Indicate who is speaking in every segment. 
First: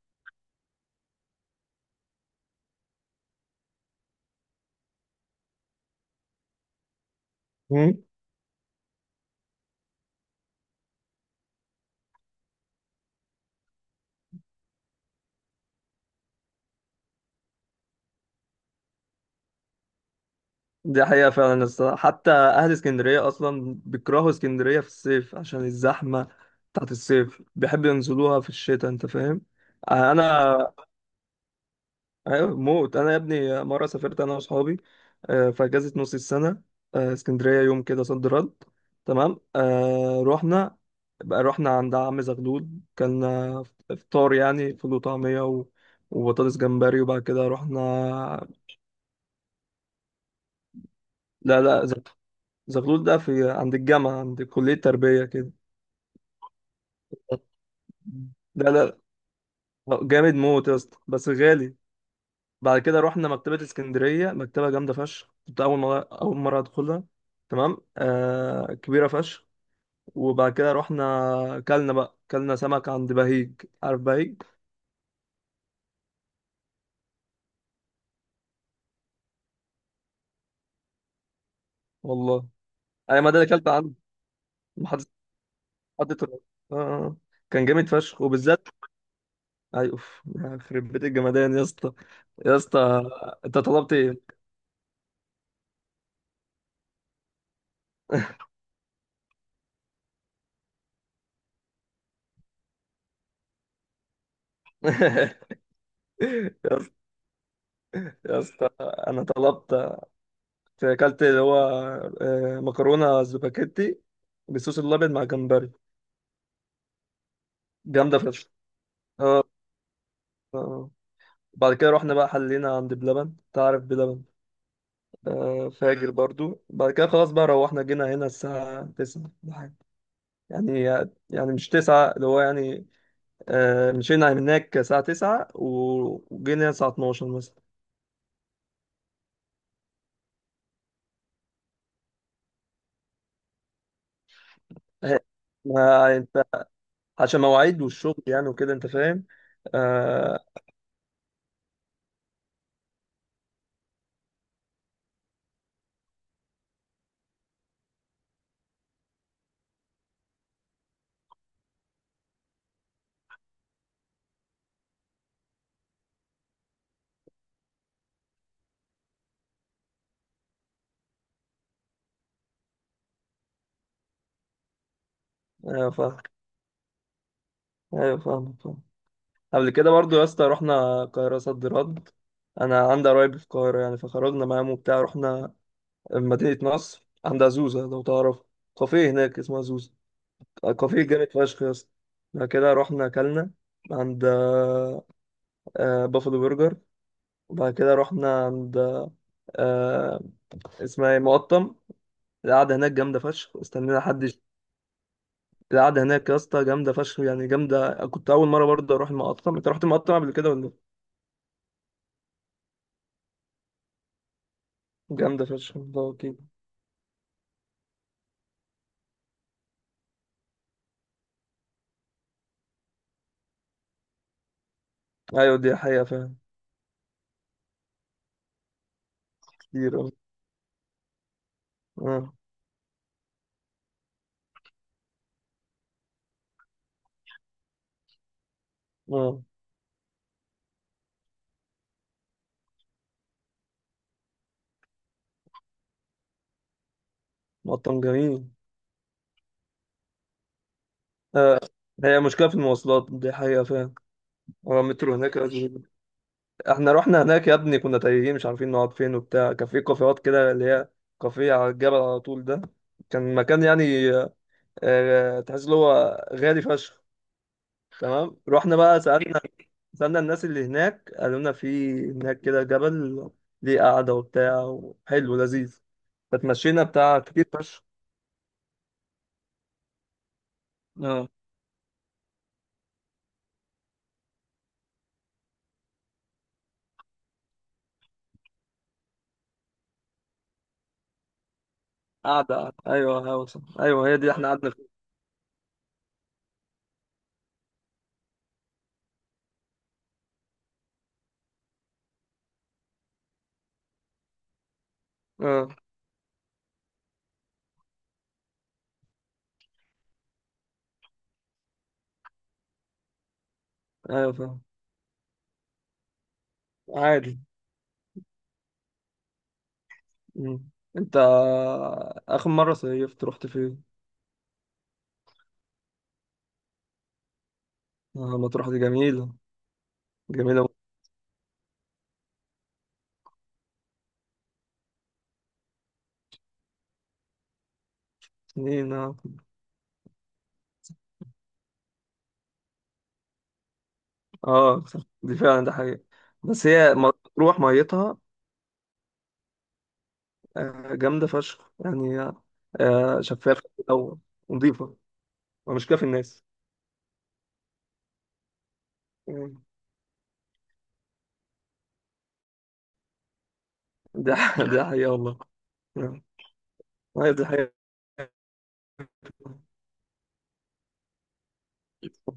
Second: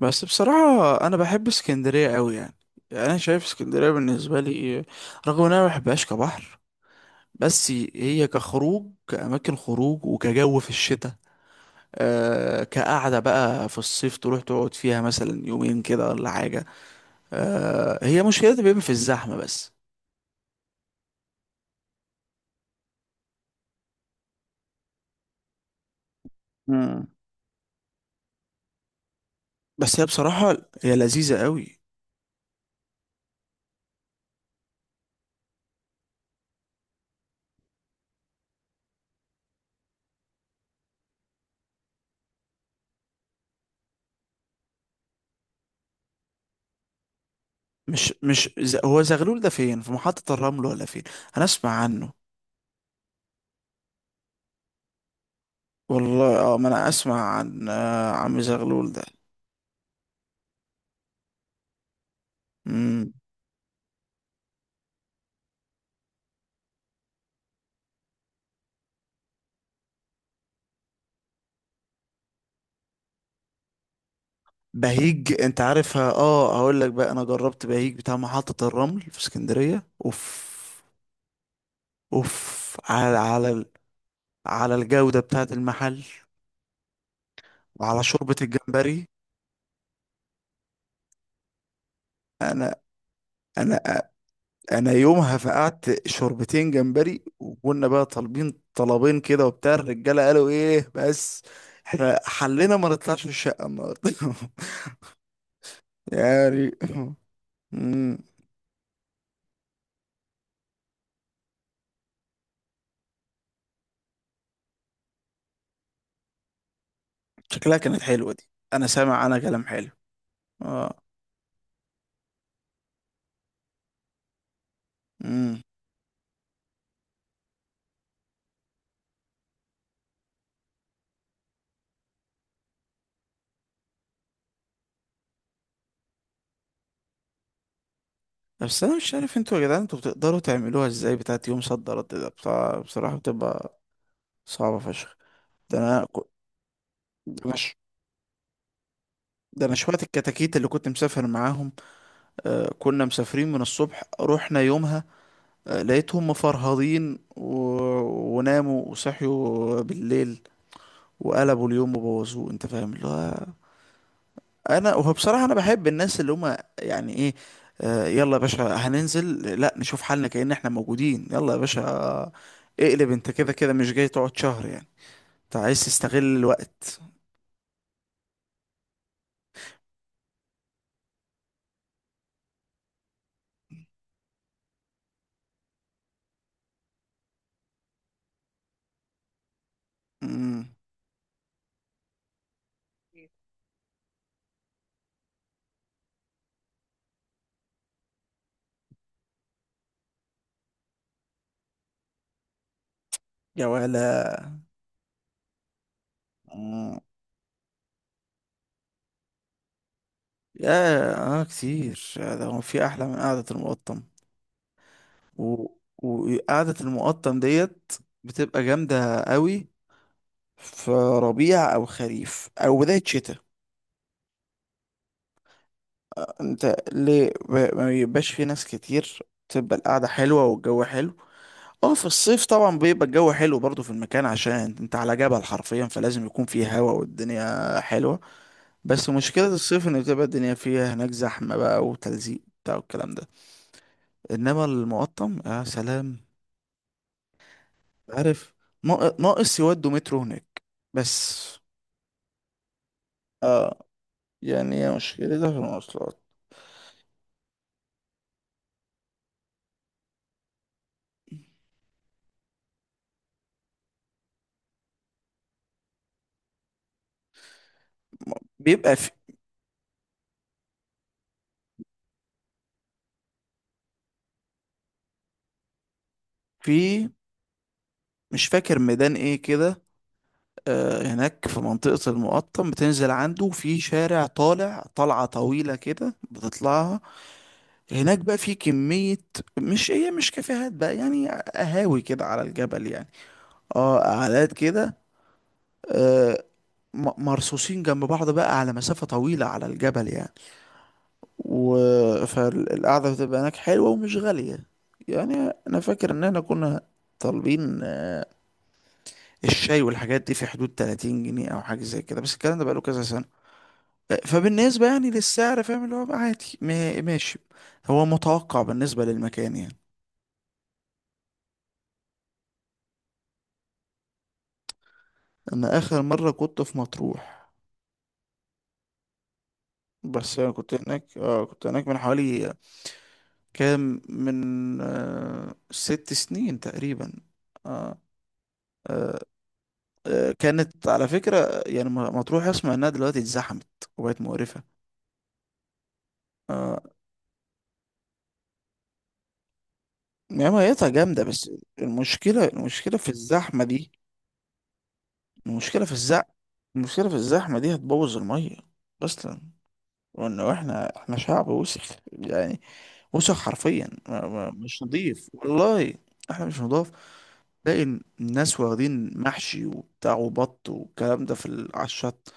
Speaker 1: بس بصراحة أنا بحب اسكندرية أوي يعني أنا شايف اسكندرية بالنسبة لي، رغم إن أنا ما بحبهاش كبحر، بس
Speaker 2: مم.
Speaker 1: هي كخروج كأماكن خروج وكجو في الشتاء، آه كقعدة بقى في الصيف تروح تقعد فيها مثلا يومين كده ولا حاجة. آه هي مشكلتها بيبقى في الزحمة بس.
Speaker 2: دي حقيقة فعلا الصراحة، حتى أهل اسكندرية أصلا بيكرهوا اسكندرية في الصيف عشان الزحمة بتاعت
Speaker 1: مم.
Speaker 2: الصيف، بيحبوا ينزلوها في الشتاء، أنت فاهم.
Speaker 1: بس هي بصراحة
Speaker 2: أنا
Speaker 1: هي لذيذة أوي.
Speaker 2: أيوة موت. أنا يا ابني مرة سافرت أنا وأصحابي في أجازة نص السنة، اسكندرية يوم كده صد رد. تمام، رحنا بقى، رحنا عند عم زغلول. كان إفطار يعني، فول وطعمية وبطاطس جمبري، وبعد كده
Speaker 1: مش
Speaker 2: رحنا.
Speaker 1: مش ز- هو زغلول ده فين؟ في محطة الرمل ولا فين؟ أنا
Speaker 2: لا
Speaker 1: أسمع
Speaker 2: لا،
Speaker 1: عنه.
Speaker 2: زغلول ده في عند الجامعة، عند كلية تربية كده.
Speaker 1: والله اه، ما أنا أسمع عن عم
Speaker 2: لا
Speaker 1: زغلول
Speaker 2: لا،
Speaker 1: ده.
Speaker 2: جامد موت يا اسطى، بس غالي. بعد كده
Speaker 1: مم.
Speaker 2: رحنا مكتبة اسكندرية، مكتبة جامدة فشخ. كنت أول مرة أدخلها. تمام، آه، كبيرة فشخ. وبعد كده رحنا كلنا بقى، كلنا سمك عند بهيج. عارف بهيج؟
Speaker 1: بهيج انت عارفها؟ اه هقول لك بقى، انا جربت بهيج بتاع محطة الرمل في اسكندرية. اوف
Speaker 2: والله
Speaker 1: اوف
Speaker 2: أي، ما ده اللي كلت عنده.
Speaker 1: على
Speaker 2: محدش،
Speaker 1: الجودة بتاعة المحل،
Speaker 2: حد طلع. آه آه. آه. كان جامد
Speaker 1: وعلى
Speaker 2: فشخ،
Speaker 1: شوربة
Speaker 2: وبالذات
Speaker 1: الجمبري.
Speaker 2: أي، أوف، يخرب بيت الجمدان يا اسطى. يا
Speaker 1: انا
Speaker 2: اسطى، أنت
Speaker 1: انا
Speaker 2: طلبت إيه؟
Speaker 1: انا يومها فقعت شوربتين جمبري، وكنا بقى طالبين طلبين كده، وبتاع الرجالة قالوا ايه بس احنا حلنا ما نطلعش من الشقة النهارده. يعني.
Speaker 2: يا،
Speaker 1: مم.
Speaker 2: يا اسطى، انا طلبت، اكلت اللي هو، آه، مكرونه سباكيتي بالصوص الابيض مع جمبري.
Speaker 1: شكلها كانت
Speaker 2: جامده
Speaker 1: حلوة دي،
Speaker 2: فشخ.
Speaker 1: انا سامع انا
Speaker 2: اه.
Speaker 1: كلام حلو
Speaker 2: آه. بعد كده رحنا بقى، حلينا عند بلبن. تعرف بلبن؟
Speaker 1: اه.
Speaker 2: آه، فاجر برضو. بعد كده خلاص بقى روحنا، جينا هنا الساعة 9 ولا حاجة. يعني يعني مش 9، اللي هو يعني، آه، مشينا هناك الساعة 9 وجينا هنا الساعة 12 مثلا.
Speaker 1: بس انا مش عارف انتوا يا جدعان، انتوا بتقدروا تعملوها ازاي بتاعت يوم صد رد ده بتاع؟ بصراحة بتبقى صعبة فشخ.
Speaker 2: آه،
Speaker 1: ده انا
Speaker 2: ما
Speaker 1: ك-
Speaker 2: انت عشان
Speaker 1: ده انا ش-
Speaker 2: مواعيد والشغل، يعني وكده، انت فاهم.
Speaker 1: ده انا شوية
Speaker 2: آه.
Speaker 1: الكتاكيت اللي كنت مسافر معاهم. آه كنا مسافرين من الصبح، رحنا يومها، آه لقيتهم مفرهدين وناموا وصحيوا بالليل، وقلبوا اليوم وبوظوه انت فاهم اللي هو. انا وهو بصراحه انا بحب الناس اللي هم يعني ايه، آه يلا يا باشا هننزل لا نشوف حالنا كأن احنا موجودين، يلا يا باشا اقلب، انت كده كده مش جاي تقعد شهر يعني، انت عايز
Speaker 2: آه.
Speaker 1: تستغل الوقت.
Speaker 2: ايوه، فاهم فاهم. قبل كده برضو يا اسطى رحنا القاهرة صد رد. انا عندي قرايب في القاهرة يعني، فخرجنا معاهم وبتاع، رحنا مدينة نصر عند زوزة، لو تعرف. كافيه هناك اسمها زوزة،
Speaker 1: امم.
Speaker 2: كافيه جامد فشخ يا اسطى. بعد كده رحنا اكلنا عند، آه، بافلو برجر. وبعد كده رحنا عند، آه، اسمها ايه، مقطم. القعدة هناك جامدة فشخ.
Speaker 1: يا
Speaker 2: استنينا
Speaker 1: ولا.
Speaker 2: حد القعدة هناك يا اسطى جامدة
Speaker 1: مم.
Speaker 2: فشخ، يعني جامدة. كنت أول مرة برضه أروح المقطم. أنت رحت المقطم قبل كده ولا لأ؟
Speaker 1: يا اه، كتير يا ده، هو في احلى من قعده المقطم؟
Speaker 2: جامدة
Speaker 1: و...
Speaker 2: فشخ والله.
Speaker 1: وقعده المقطم ديت بتبقى جامده قوي في ربيع او خريف او بدايه شتاء.
Speaker 2: ايوه دي حقيقة فعلا.
Speaker 1: انت ليه ما بيبقاش في ناس كتير؟ تبقى
Speaker 2: كتير
Speaker 1: القعدة
Speaker 2: أوي.
Speaker 1: حلوة والجو حلو. اه في
Speaker 2: اه.
Speaker 1: الصيف طبعا بيبقى الجو حلو برضو في المكان، عشان انت على جبل حرفيا، فلازم يكون فيه هوا والدنيا حلوة. بس
Speaker 2: اه،
Speaker 1: مشكلة الصيف ان بتبقى الدنيا فيها هناك زحمة بقى وتلزيق بتاع والكلام ده. انما المقطم يا سلام!
Speaker 2: مطعم جميل.
Speaker 1: عارف، ناقص يودوا مترو هناك بس.
Speaker 2: آه. هي مشكلة في المواصلات، دي حقيقة
Speaker 1: اه
Speaker 2: فعلا.
Speaker 1: يعني
Speaker 2: هو
Speaker 1: هي
Speaker 2: المترو هناك
Speaker 1: مشكلتها في
Speaker 2: أزمة جدا.
Speaker 1: المواصلات،
Speaker 2: احنا رحنا هناك يا ابني كنا تايهين، مش عارفين نقعد فين وبتاع. كان في كافيهات كده، اللي هي كافيه على الجبل على طول ده. كان مكان يعني، آه، تحس اللي هو غالي فشخ. تمام، رحنا
Speaker 1: بيبقى
Speaker 2: بقى
Speaker 1: في
Speaker 2: سألنا، سألنا الناس اللي هناك قالوا لنا في هناك كده جبل ليه قعدة وبتاع وحلو لذيذ. فتمشينا
Speaker 1: في-
Speaker 2: بتاع كتير فشخ.
Speaker 1: مش فاكر ميدان ايه كده، آه،
Speaker 2: اه.
Speaker 1: هناك في منطقة المقطم بتنزل عنده في شارع طالع طلعة طويلة كده بتطلعها. هناك بقى في كمية، مش هي مش كافيهات بقى، يعني قهاوي كده على
Speaker 2: قاعدة قاعدة،
Speaker 1: الجبل يعني.
Speaker 2: أيوه أيوه، صح،
Speaker 1: اه
Speaker 2: أيوه هي دي إحنا
Speaker 1: قعدات
Speaker 2: قعدنا فيها.
Speaker 1: كده، آه، مرصوصين جنب بعض بقى على مسافة طويلة على الجبل يعني. و، فالقعدة بتبقى هناك حلوة ومش غالية يعني.
Speaker 2: أه.
Speaker 1: أنا فاكر إن احنا كنا طالبين الشاي والحاجات دي في حدود 30 جنيه أو حاجة زي كده، بس الكلام ده بقاله كذا سنة.
Speaker 2: أيوه فاهم.
Speaker 1: فبالنسبة يعني للسعر، فاهم اللي هو بقى عادي ماشي.
Speaker 2: عادي.
Speaker 1: هو متوقع بالنسبة للمكان يعني.
Speaker 2: مم. أنت آخر مرة صيفت رحت فين؟
Speaker 1: أنا آخر مرة كنت في مطروح،
Speaker 2: آه، مطروح دي جميلة.
Speaker 1: بس أنا
Speaker 2: جميلة. من
Speaker 1: كنت هناك، آه كنت هناك من حوالي كام، من آه 6 سنين تقريبا. آه
Speaker 2: سنين أه.
Speaker 1: آه كانت على فكرة يعني مطروح أسمع إنها دلوقتي اتزحمت وبقت مقرفة.
Speaker 2: آه، صح، دي فعلا ده حقيقة. بس
Speaker 1: آه
Speaker 2: هي مطروح ميتها،
Speaker 1: يعني ميتها
Speaker 2: آه،
Speaker 1: جامدة
Speaker 2: جامدة
Speaker 1: بس.
Speaker 2: فشخ يعني.
Speaker 1: المشكلة في
Speaker 2: آه، شفافة
Speaker 1: الزحمة
Speaker 2: في
Speaker 1: دي،
Speaker 2: الأول، ونضيفة
Speaker 1: المشكلة
Speaker 2: ومش
Speaker 1: في
Speaker 2: كافي
Speaker 1: الزحمة،
Speaker 2: الناس.
Speaker 1: المشكلة في الزحمة دي هتبوظ المية أصلا.
Speaker 2: مم.
Speaker 1: وانه احنا، احنا شعب وسخ يعني، وسخ حرفيا، مش
Speaker 2: دي حقيقة
Speaker 1: نضيف
Speaker 2: والله.
Speaker 1: والله.
Speaker 2: آه،
Speaker 1: احنا مش نضاف.
Speaker 2: أيوه دي حقيقة.
Speaker 1: تلاقي الناس واخدين محشي وبتاع وبط والكلام ده في على الشط،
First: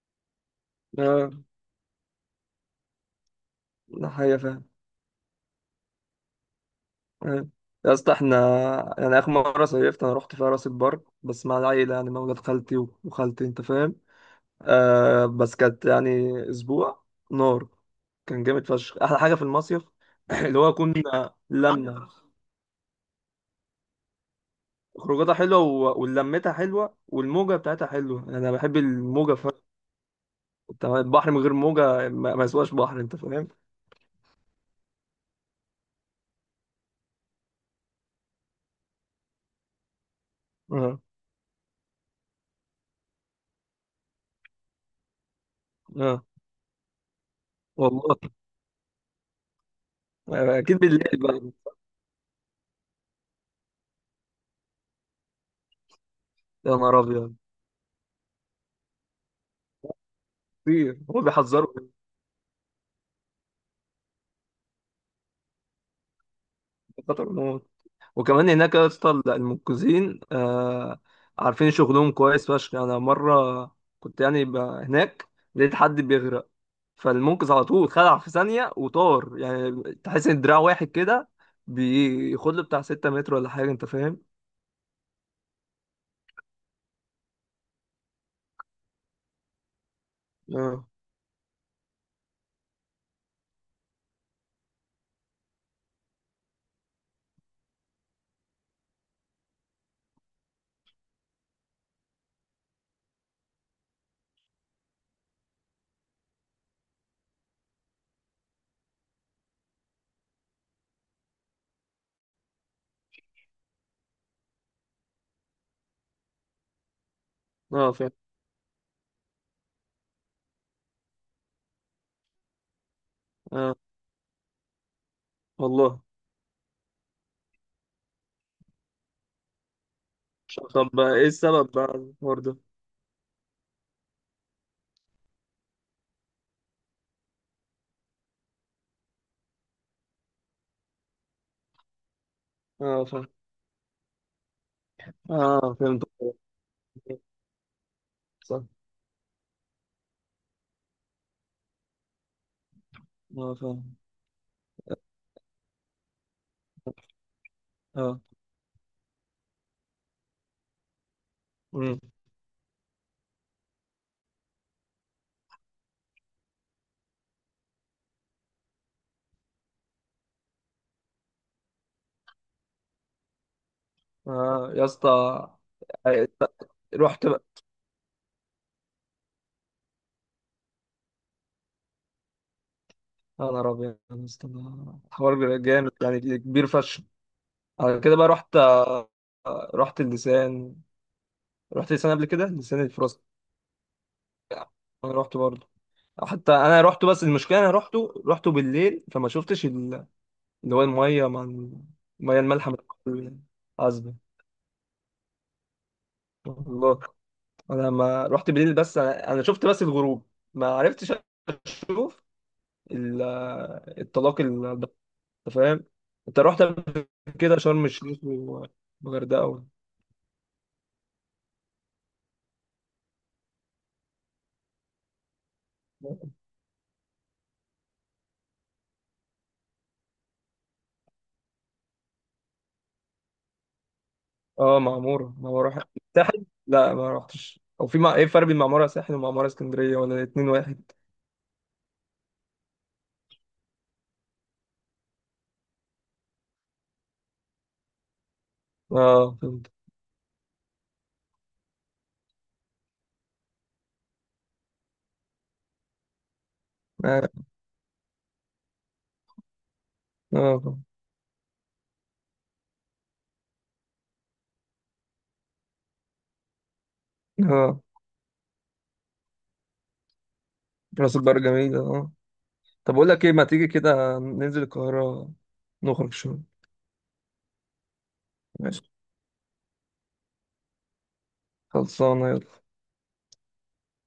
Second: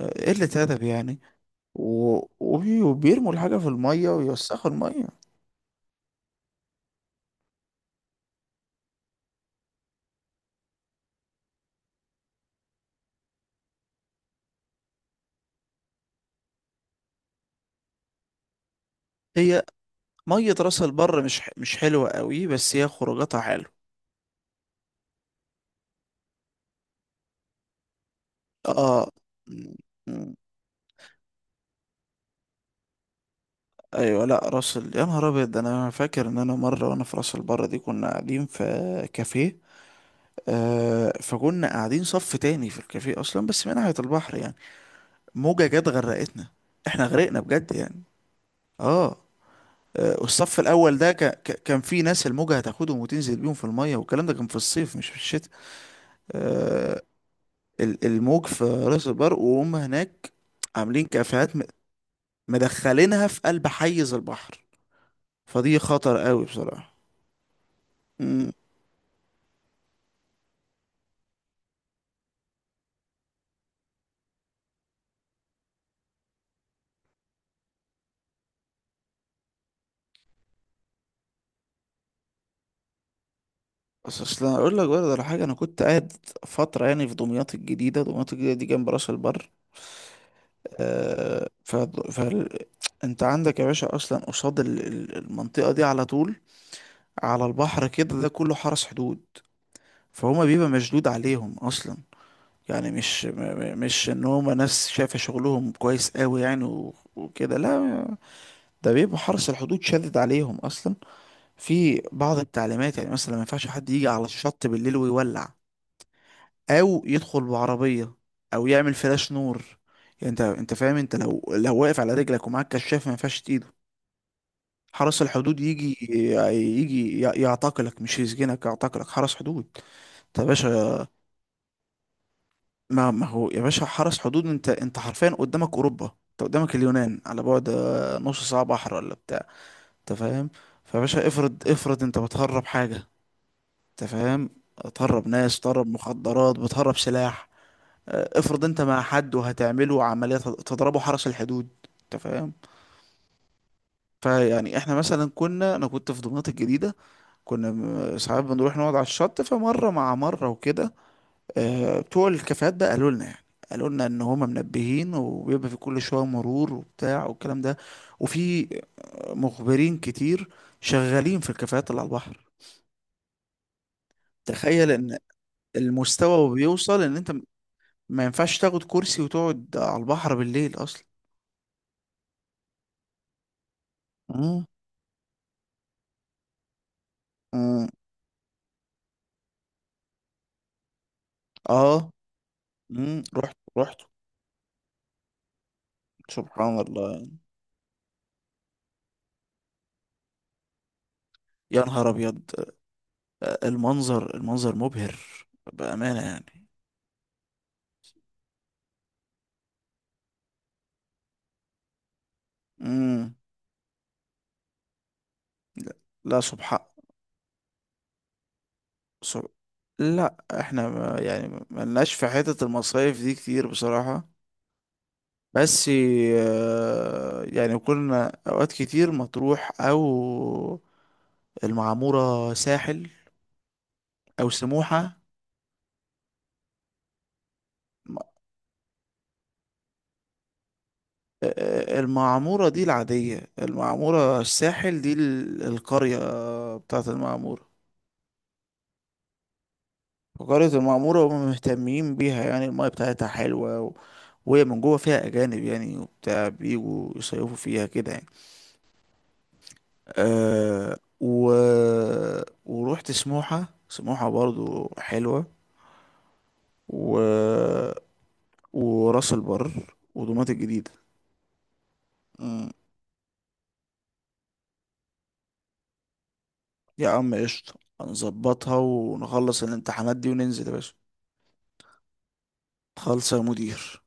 Speaker 1: آه، قلة أدب يعني،
Speaker 2: آه،
Speaker 1: وبيرموا الحاجة في
Speaker 2: ده
Speaker 1: المية
Speaker 2: حقيقة
Speaker 1: ويوسخوا
Speaker 2: فعلا.
Speaker 1: المية.
Speaker 2: مم. يا اسطى، احنا يعني اخر مره صيفت انا رحت فيها راس البر، بس مع العيله يعني، مع ولاد خالتي وخالتي، انت فاهم. آه، بس كانت يعني اسبوع نار. كان جامد فشخ. احلى حاجه في
Speaker 1: هي
Speaker 2: المصيف
Speaker 1: مية
Speaker 2: اللي هو
Speaker 1: راس البر
Speaker 2: كنا
Speaker 1: مش
Speaker 2: لمه،
Speaker 1: حلوة قوي، بس هي خروجاتها حلوة
Speaker 2: خروجاتها حلوه ولمتها حلوه، والموجه بتاعتها حلوه، يعني انا بحب
Speaker 1: اه.
Speaker 2: الموجه
Speaker 1: م-
Speaker 2: فشخ.
Speaker 1: م-
Speaker 2: أنت البحر من غير موجه ما يسواش بحر، انت فاهم.
Speaker 1: ايوه لا راس ال... يا نهار ابيض، ده انا فاكر ان انا مره وانا في راس البر دي، كنا قاعدين في كافيه،
Speaker 2: اه.
Speaker 1: آه فكنا قاعدين صف تاني في الكافيه اصلا بس من ناحية البحر يعني. موجة جت
Speaker 2: اه.
Speaker 1: غرقتنا. احنا غرقنا بجد يعني.
Speaker 2: والله.
Speaker 1: اه، آه، والصف
Speaker 2: اكيد
Speaker 1: الاول
Speaker 2: بالليل
Speaker 1: ده
Speaker 2: بقى.
Speaker 1: كان في ناس الموجة هتاخدهم وتنزل بيهم في المية، والكلام ده كان في الصيف مش في الشتاء.
Speaker 2: يا نهار
Speaker 1: آه،
Speaker 2: ابيض.
Speaker 1: الموج في راس البر وهم هناك
Speaker 2: كتير
Speaker 1: عاملين
Speaker 2: هو
Speaker 1: كافيهات
Speaker 2: بيحذروا من
Speaker 1: مدخلينها في قلب حيز البحر، فدي خطر قوي بصراحة.
Speaker 2: خطر الموت. وكمان
Speaker 1: مم.
Speaker 2: هناك يا اسطى المنقذين، آه، عارفين شغلهم كويس فشخ. انا مره كنت يعني هناك لقيت حد بيغرق، فالمنقذ على طول خلع في ثانيه وطار. يعني تحس ان دراع واحد كده بياخد له بتاع 6 متر ولا حاجه، انت فاهم.
Speaker 1: بس اصل أنا اقول لك برضه على حاجة، انا كنت قاعد فترة يعني في دمياط الجديدة، دمياط الجديدة دي جنب راس البر.
Speaker 2: اه.
Speaker 1: آه، ف... انت عندك يا باشا اصلا قصاد المنطقه دي على طول على البحر كده، ده كله حرس حدود، فهما بيبقى مشدود عليهم اصلا يعني. مش م- م- مش ان هما ناس شايفه شغلهم كويس قوي يعني و- وكده، لا، ده بيبقى حرس الحدود شادد عليهم اصلا في بعض التعليمات. يعني مثلا ما ينفعش حد يجي على الشط بالليل ويولع، او يدخل
Speaker 2: اه فاهم.
Speaker 1: بعربيه، او يعمل فلاش نور، يعني انت انت فاهم، انت لو واقف على رجلك ومعاك كشاف، ما ينفعش.
Speaker 2: اه.
Speaker 1: حرس الحدود يجي،
Speaker 2: والله.
Speaker 1: يعتقلك، مش يسجنك، يعتقلك حرس حدود. طب يا
Speaker 2: عارف. طب
Speaker 1: باشا؟
Speaker 2: بقى ايه السبب بقى الحوار ده؟
Speaker 1: ما هو يا باشا حرس حدود، انت انت حرفيا قدامك اوروبا، انت قدامك اليونان على بعد آه، نص ساعه بحر ولا بتاع، انت فاهم. فيا باشا افرض انت بتهرب حاجه،
Speaker 2: اه فاهم.
Speaker 1: انت فاهم، تهرب ناس،
Speaker 2: اه
Speaker 1: تهرب
Speaker 2: فهمت.
Speaker 1: مخدرات، بتهرب سلاح، آه،
Speaker 2: صح.
Speaker 1: افرض انت مع حد وهتعمله عمليه، تضربه حرس الحدود، انت فاهم.
Speaker 2: اه فاهم.
Speaker 1: فيعني احنا مثلا كنا، انا كنت في دمياط الجديده، كنا
Speaker 2: اه.
Speaker 1: ساعات بنروح نقعد على الشط، فمره مع مره وكده،
Speaker 2: امم.
Speaker 1: آه، بتوع الكافيهات بقى قالوا لنا يعني، قالوا لنا ان هما منبهين، وبيبقى في كل شويه مرور وبتاع والكلام ده، وفي مخبرين كتير شغالين في الكافيهات اللي على البحر.
Speaker 2: آه يا
Speaker 1: تخيل
Speaker 2: اسطى.
Speaker 1: ان
Speaker 2: آه،
Speaker 1: المستوى بيوصل ان
Speaker 2: رحت.
Speaker 1: انت ما ينفعش تاخد كرسي وتقعد على البحر بالليل اصلا.
Speaker 2: يا نهار أبيض يا اسطى، ده
Speaker 1: امم
Speaker 2: حوار جامد يعني، كبير فشخ.
Speaker 1: امم
Speaker 2: على كده بقى، رحت، آه، رحت اللسان. رحت
Speaker 1: اه
Speaker 2: لسان قبل كده، لسان الفرنسي.
Speaker 1: رحت.
Speaker 2: أنا رحت برضه. حتى
Speaker 1: سبحان
Speaker 2: أنا رحت،
Speaker 1: الله
Speaker 2: بس
Speaker 1: يعني.
Speaker 2: المشكلة أنا رحته بالليل، فما شفتش اللي هو المية مع
Speaker 1: يا نهار
Speaker 2: المية
Speaker 1: ابيض،
Speaker 2: المالحة من العذبة.
Speaker 1: المنظر المنظر مبهر بأمانة يعني.
Speaker 2: والله أنا لما رحت بالليل بس، أنا أنا شفت بس الغروب، ما عرفتش أشوف ال-
Speaker 1: امم
Speaker 2: الطلاق، انت فاهم.
Speaker 1: لا
Speaker 2: انت
Speaker 1: لا،
Speaker 2: رحت
Speaker 1: سبحان،
Speaker 2: قبل كده شرم الشيخ
Speaker 1: سب...
Speaker 2: والغردقه
Speaker 1: لا احنا ما يعني ما لناش في حتة المصايف دي كتير بصراحة، بس آه، يعني كنا اوقات كتير مطروح، او المعمورة ساحل، او
Speaker 2: اه
Speaker 1: سموحة.
Speaker 2: معموره، معموره ساحل، لا ما رحتش، او في مع،
Speaker 1: م-
Speaker 2: ايه الفرق بين معموره ساحل ومعموره اسكندريه ولا الاتنين واحد؟
Speaker 1: آه، آه، المعمورة دي العادية، المعمورة الساحل دي القرية بتاعت المعمورة،
Speaker 2: اه فهمت.
Speaker 1: فقرية المعمورة هم مهتمين بيها يعني، المايه بتاعتها حلوة وهي من جوه فيها أجانب يعني، وبتاع بيجوا
Speaker 2: اه.
Speaker 1: يصيفوا فيها كده يعني.
Speaker 2: اه فهمت.
Speaker 1: أه ورحت سموحة، سموحة برضو حلوة، و...
Speaker 2: اه.
Speaker 1: وراس البر ودمياط الجديدة.
Speaker 2: راس البر جميله اه.
Speaker 1: مم.
Speaker 2: طب اقول لك ايه، ما تيجي كده ننزل القاهره نخرج شويه؟
Speaker 1: يا عم قشطة، هنظبطها
Speaker 2: ماشي،
Speaker 1: ونخلص الامتحانات دي وننزل يا باشا.
Speaker 2: خلصانه، يلا.
Speaker 1: خالصة يا مدير.